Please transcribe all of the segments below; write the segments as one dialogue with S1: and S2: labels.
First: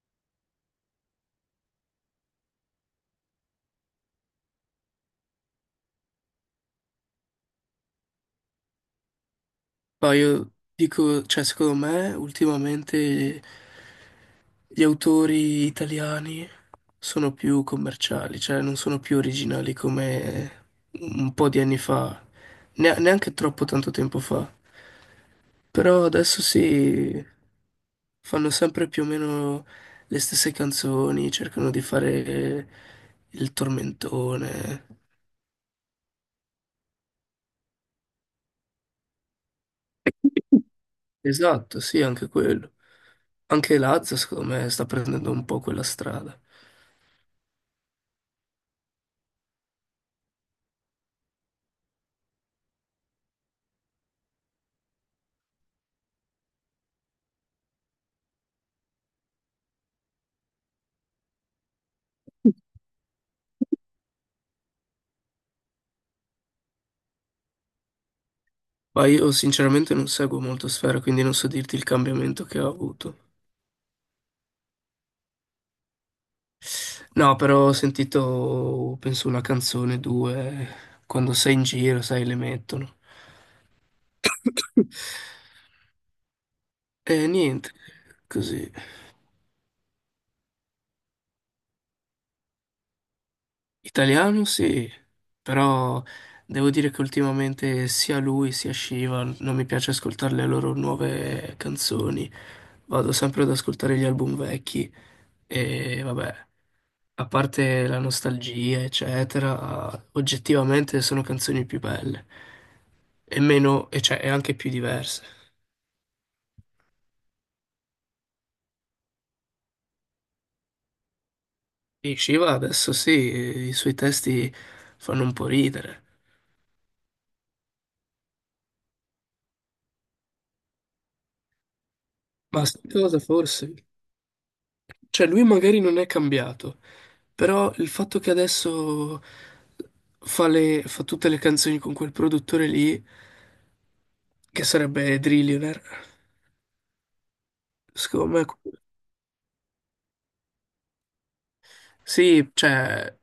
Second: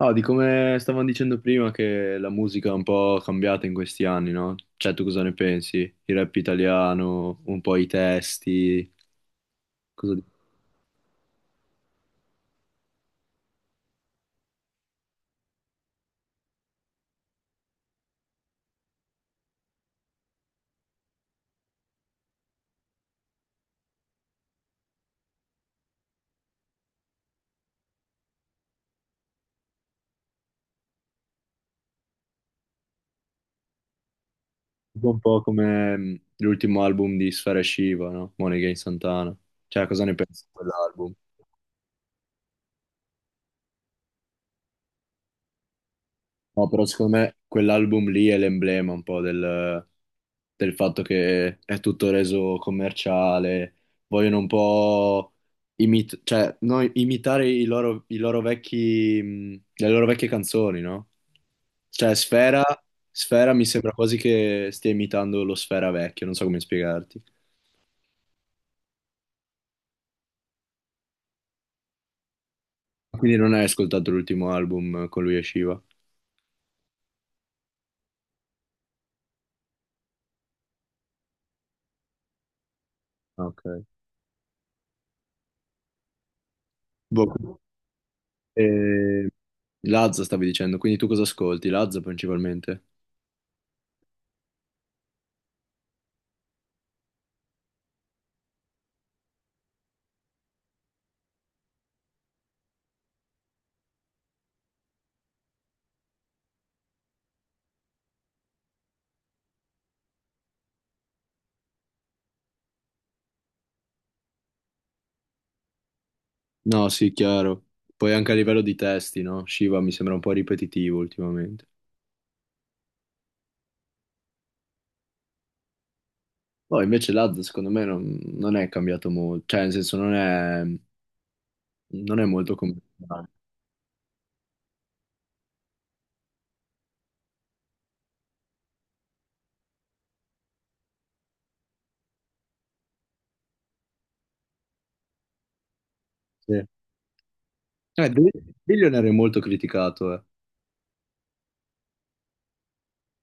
S1: No, di come stavamo dicendo prima che la musica è un po' cambiata in questi anni, no? Cioè, tu cosa ne pensi? Il rap italiano, un po' i testi, cosa
S2: Ma
S1: di-
S2: io dico, cioè, secondo me ultimamente gli autori italiani sono più commerciali, cioè non sono più originali come un po' di anni fa, neanche troppo tanto tempo fa. Però adesso sì, fanno sempre più o meno le stesse canzoni, cercano di fare il tormentone.
S1: Un po' come l'ultimo album di Sfera Shiva, no? Money Against Santana. Cioè, cosa ne pensi di quell'album?
S2: Esatto, sì, anche quello. Anche Lazza, secondo me, sta prendendo un po' quella strada.
S1: No, però secondo me quell'album lì è l'emblema un po' del, del fatto che è tutto reso commerciale, vogliono un po' imit- cioè, no, imitare i loro vecchi, le loro vecchie canzoni, no? Cioè, Sfera, Sfera mi sembra quasi che stia imitando lo Sfera vecchio, non so come spiegarti.
S2: Ma io sinceramente non seguo molto Sfera, quindi non so dirti il cambiamento che ha avuto.
S1: Quindi non hai ascoltato l'ultimo album con lui e Shiva.
S2: No, però ho sentito, penso, una canzone, due, quando sei in giro, sai, le mettono.
S1: Ok.
S2: E
S1: Boh,
S2: niente, così.
S1: e... Lazza stavi dicendo, quindi tu cosa ascolti? Lazza principalmente?
S2: Italiano sì, però devo dire che ultimamente sia lui sia Shiva non mi piace ascoltare le loro nuove canzoni. Vado sempre ad ascoltare gli album vecchi. E vabbè, a parte la nostalgia, eccetera, oggettivamente sono canzoni più belle e meno, e cioè, e anche più diverse.
S1: No, sì, chiaro. Poi anche a livello di testi, no? Shiva mi sembra un po' ripetitivo ultimamente.
S2: E Shiva adesso sì, i suoi testi fanno un po' ridere.
S1: Poi invece Lazza secondo me non è cambiato molto, cioè nel senso non è, non è molto
S2: Ma sai cosa
S1: commerciale.
S2: forse? Cioè, lui magari non è cambiato, però il fatto che adesso fa tutte le canzoni con quel produttore lì, che sarebbe Drillionaire,
S1: Sì. Eh,
S2: secondo
S1: Bill-
S2: me...
S1: Billionaire è molto criticato, eh.
S2: Sì, cioè...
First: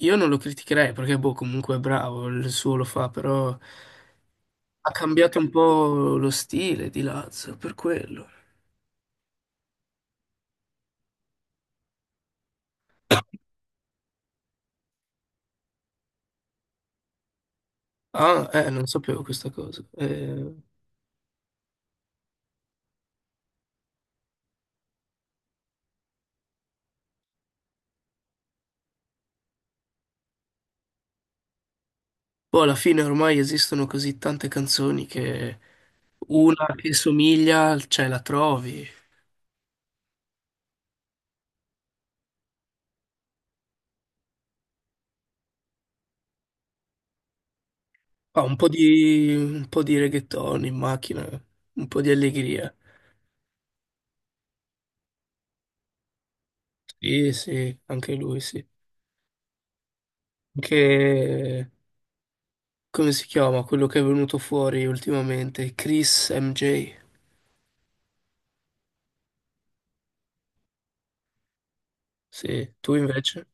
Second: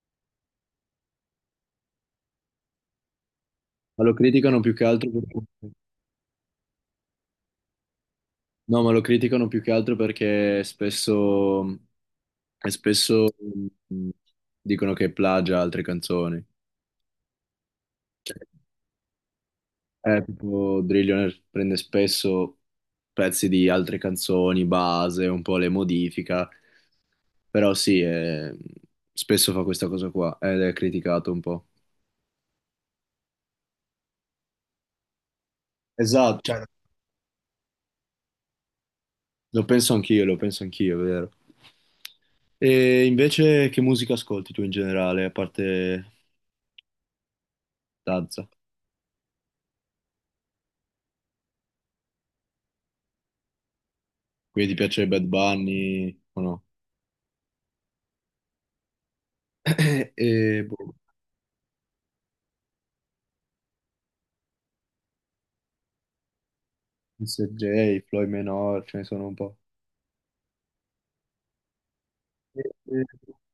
S2: Io non lo criticherei perché, boh, comunque è bravo, il suo lo fa, però
S1: Ma lo criticano più che
S2: ha
S1: altro
S2: cambiato
S1: perché...
S2: un po' lo stile di Lazio, per quello.
S1: No, ma lo criticano più che altro perché spesso, e spesso mh, dicono che plagia altre canzoni. Cioè,
S2: Ah, non sapevo questa cosa.
S1: eh, tipo Drillionaire prende spesso pezzi di altre canzoni, base, un po' le modifica, però sì, spesso fa questa cosa qua ed è criticato un po'.
S2: Boh, alla fine ormai esistono così tante canzoni che
S1: Esatto, cioè,
S2: una che somiglia, cioè la trovi.
S1: lo penso anch'io, è vero. E invece che musica ascolti tu in generale, a parte
S2: Ah,
S1: Tazza?
S2: un po' di reggaeton in macchina, un po' di allegria.
S1: Quindi ti piace Bad Bunny o no?
S2: Sì, sì, anche lui, sì.
S1: E boh,
S2: Anche, come si chiama, quello che è venuto fuori ultimamente, Chris MJ.
S1: Mr. J, Floyd Menor, ce ne sono un po'.
S2: Sì, tu invece?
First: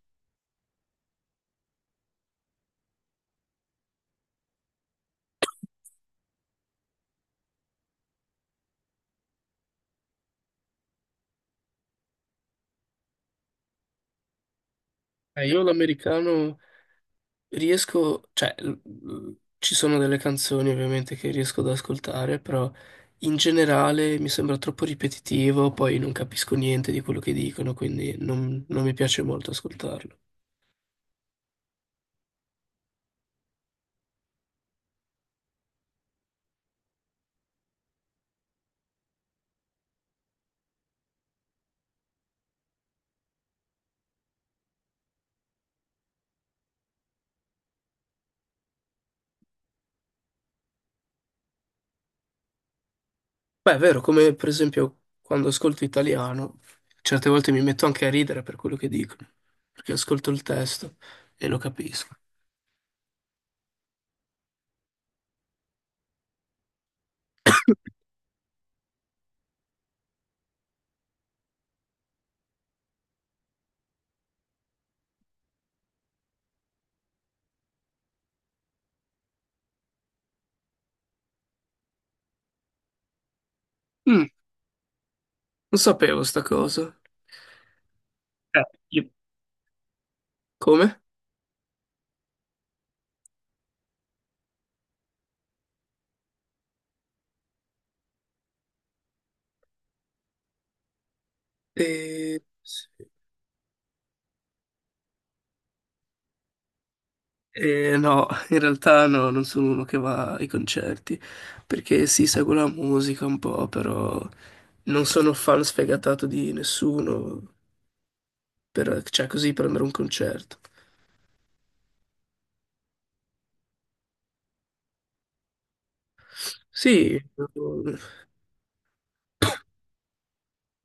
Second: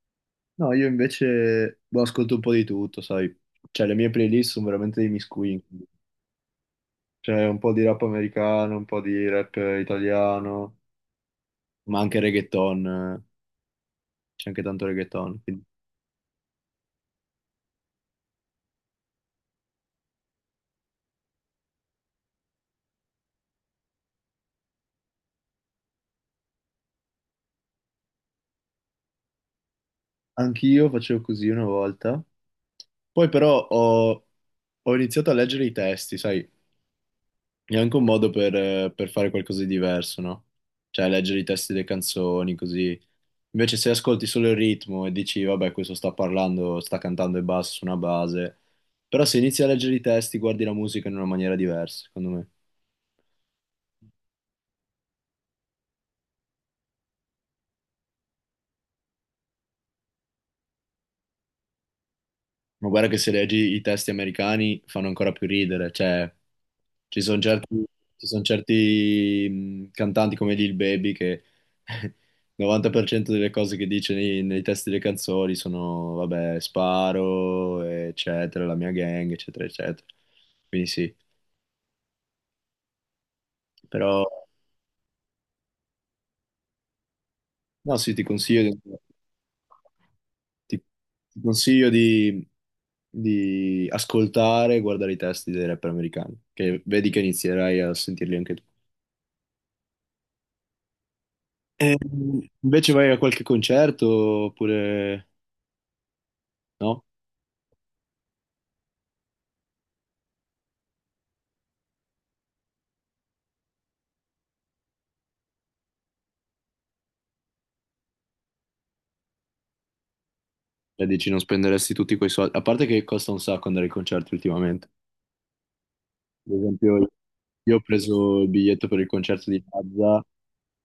S1: No, io invece boh, ascolto un po' di tutto, sai. Cioè, le mie playlist sono veramente dei miscugli. C'è un po' di rap americano, un po' di rap italiano, ma anche reggaeton, eh. C'è anche tanto reggaeton.
S2: Io
S1: Quindi
S2: l'americano riesco, cioè ci sono delle canzoni ovviamente che riesco ad ascoltare, però in generale mi sembra troppo ripetitivo, poi non capisco niente di quello che dicono, quindi non mi piace molto ascoltarlo.
S1: anch'io facevo così una volta. Poi però ho, ho iniziato a leggere i testi, sai. È anche un modo per fare qualcosa di diverso, no? Cioè, leggere i testi delle canzoni, così. Invece se ascolti solo il ritmo e dici, vabbè, questo sta parlando, sta cantando e basta su una base, però se inizi a leggere i testi, guardi la musica in una maniera diversa, secondo me.
S2: Beh, è vero, come per esempio quando ascolto italiano, certe volte mi metto anche a ridere per quello che dicono, perché ascolto il testo e lo capisco.
S1: Ma guarda che se leggi i testi americani fanno ancora più ridere, cioè ci sono certi, ci son certi, cantanti come Lil Baby che il 90% delle cose che dice nei, nei testi delle canzoni sono, vabbè, sparo, eccetera, la mia gang, eccetera, eccetera. Quindi sì, però...
S2: Mm, Non sapevo sta cosa.
S1: No, sì, ti consiglio
S2: Eh,
S1: di,
S2: io-
S1: ti-
S2: Come?
S1: ti consiglio di ascoltare e guardare i testi dei rapper americani, che vedi che inizierai a sentirli anche tu. E
S2: Sì.
S1: invece vai a qualche concerto oppure no?
S2: No, in realtà no, non sono uno che va ai concerti, perché sì, seguo la musica un po', però non sono fan sfegatato di nessuno, cioè così per andare a un concerto.
S1: E dici non spenderesti tutti quei soldi, a parte che costa un sacco andare ai concerti ultimamente. Ad esempio,
S2: Sì,
S1: io ho preso il biglietto per il concerto di Mazza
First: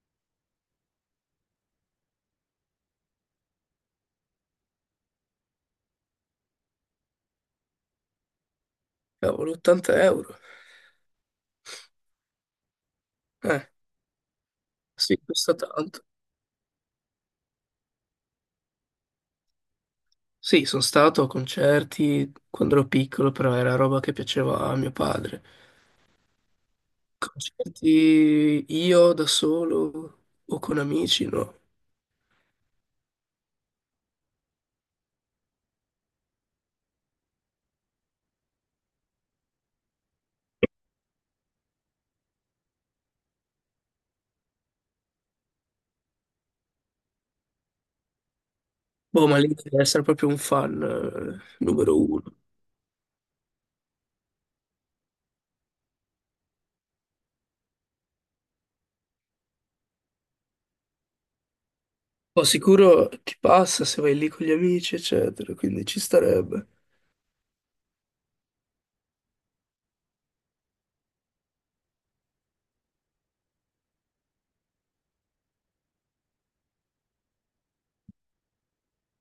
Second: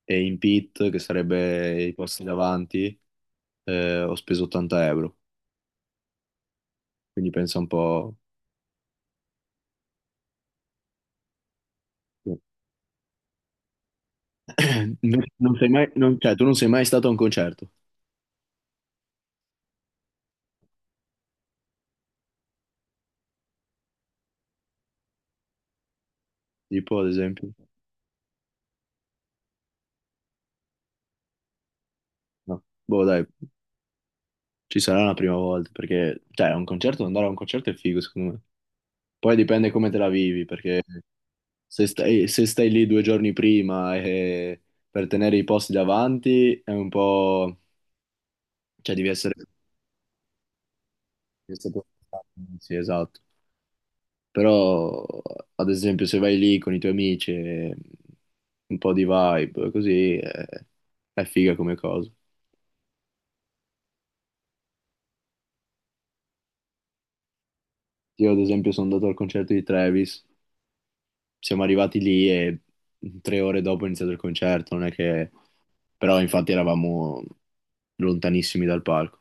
S1: e in pit, che sarebbe i posti davanti, ho speso 80 euro, quindi pensa un po'.
S2: cavolo, 80 euro.
S1: Sì.
S2: Eh, sì,
S1: Non
S2: costa
S1: sei mai,
S2: tanto.
S1: non- cioè, tu non sei mai stato a un concerto,
S2: Sì, sono stato a concerti quando ero piccolo, però era roba che piaceva a mio padre.
S1: tipo ad esempio.
S2: Concerti io da solo o con amici, no.
S1: No. Boh, dai, ci sarà la prima volta, perché, cioè, un concerto, andare a un concerto è figo, secondo me. Poi dipende come te la vivi, perché se stai, se stai lì 2 giorni prima e per tenere i posti davanti è un po'... cioè,
S2: Boh, ma lì
S1: devi
S2: deve essere proprio un fan
S1: essere
S2: numero
S1: preparato.
S2: uno.
S1: Sì, esatto. Però, ad esempio, se vai lì con i tuoi amici, e un po' di vibe, così, è figa come cosa.
S2: Poi sicuro ti passa se vai lì con gli amici, eccetera, quindi ci starebbe.
S1: Io ad esempio sono andato al concerto di Travis, siamo arrivati lì e 3 ore dopo è iniziato il concerto, non è che... Però infatti eravamo lontanissimi dal palco.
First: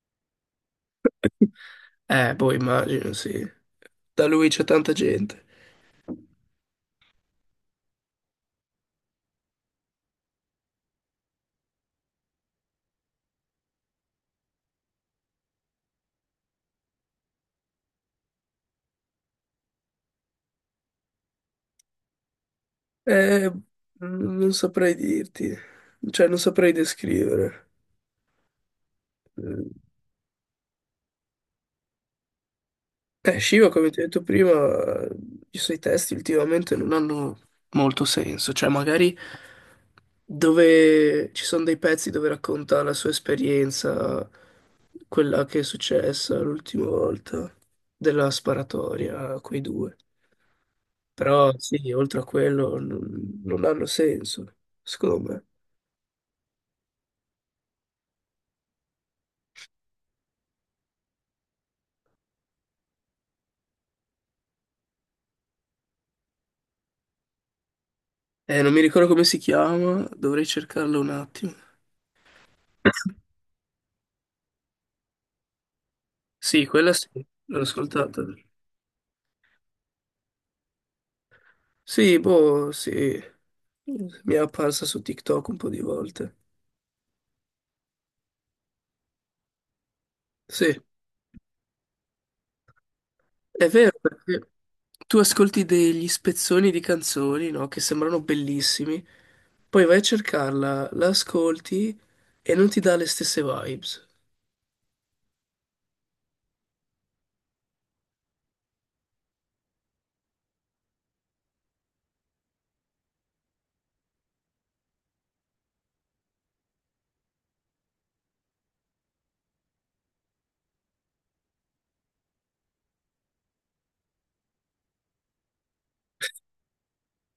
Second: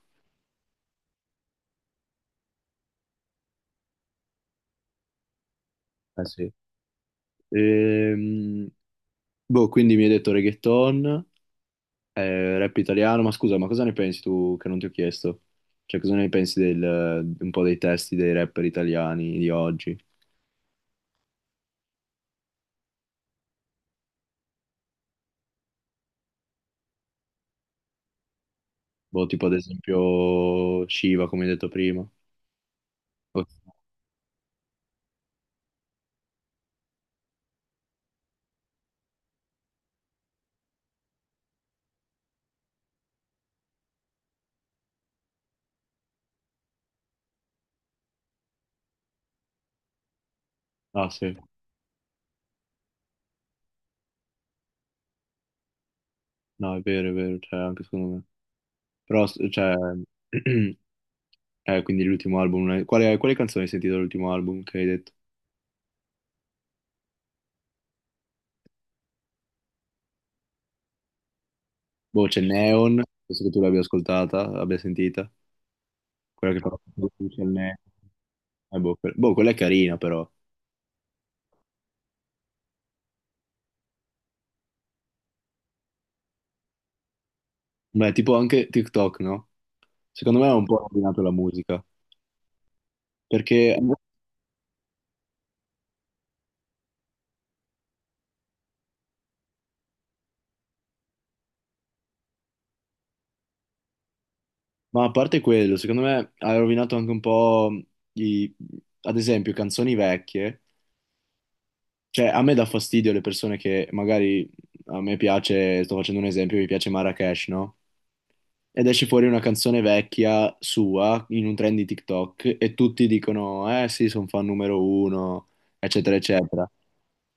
S2: Boh, immagino, sì. Da lui c'è tanta gente.
S1: Eh sì. Ehm, boh, quindi mi hai detto reggaeton, rap italiano, ma scusa, ma cosa ne pensi tu che non ti ho chiesto? Cioè cosa ne pensi del, un po' dei testi dei rapper italiani di oggi?
S2: Non saprei dirti, cioè non saprei descrivere.
S1: Boh, tipo ad
S2: Eh,
S1: esempio Shiva, come hai detto prima. Oh,
S2: Shiva, come ti ho detto prima, i suoi testi ultimamente non hanno molto senso, cioè magari dove ci sono dei pezzi dove racconta la sua esperienza, quella che è successa l'ultima volta, della sparatoria, quei due.
S1: ah sì,
S2: Però sì, oltre a quello non, non hanno senso, secondo me.
S1: no è vero, è vero, cioè anche secondo me. Però, s- cioè, quindi l'ultimo album, non è- quale, quale canzone hai sentito dall'ultimo album che hai detto?
S2: Non mi ricordo come si chiama, dovrei cercarlo un attimo.
S1: Boh, c'è Neon, penso che tu l'abbia ascoltata, l'abbia sentita, quella che
S2: Sì,
S1: fa
S2: quella sì,
S1: c'è il
S2: l'ho
S1: Neon.
S2: ascoltata.
S1: Boh, que- boh, quella è carina però.
S2: Sì, boh, sì. Mi è apparsa su TikTok un po' di volte.
S1: Beh, tipo anche TikTok, no? Secondo me ha un po'
S2: Sì,
S1: rovinato la musica,
S2: è
S1: perché,
S2: vero perché tu ascolti degli spezzoni di canzoni, no? Che sembrano bellissimi, poi vai a cercarla, la ascolti e non ti dà le stesse vibes.
S1: ma a parte quello, secondo me ha rovinato anche un po' i, ad esempio, canzoni vecchie, cioè a me dà fastidio le persone che magari, a me piace, sto facendo un esempio, mi piace Marrakesh, no? Ed esce fuori una canzone vecchia sua in un trend di TikTok e tutti dicono, eh sì, sono fan numero 1, eccetera, eccetera.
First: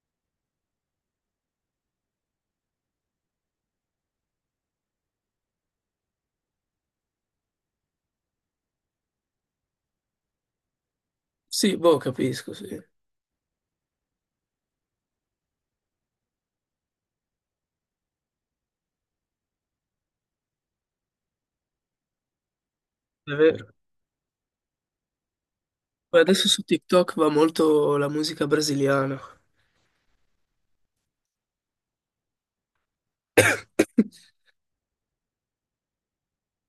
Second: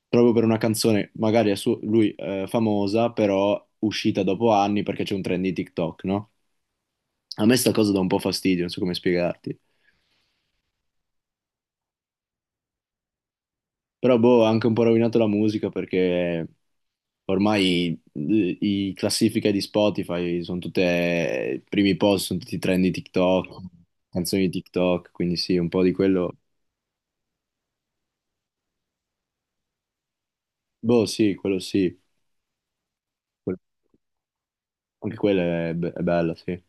S1: Proprio per una canzone, magari a suo- lui famosa, però uscita dopo anni perché c'è un trend di TikTok, no? A me sta cosa dà un po' fastidio, non so come spiegarti.
S2: Sì, boh, capisco, sì.
S1: Però boh, ha anche un po' rovinato la musica perché ormai i classifiche di Spotify sono tutte, i primi post sono tutti trend di
S2: È
S1: TikTok,
S2: vero.
S1: canzoni di TikTok, quindi sì, un po' di
S2: Poi
S1: quello.
S2: adesso su TikTok va molto la musica brasiliana.
S1: Boh, sì, quello sì, que- anche quella è, be- è bella, sì.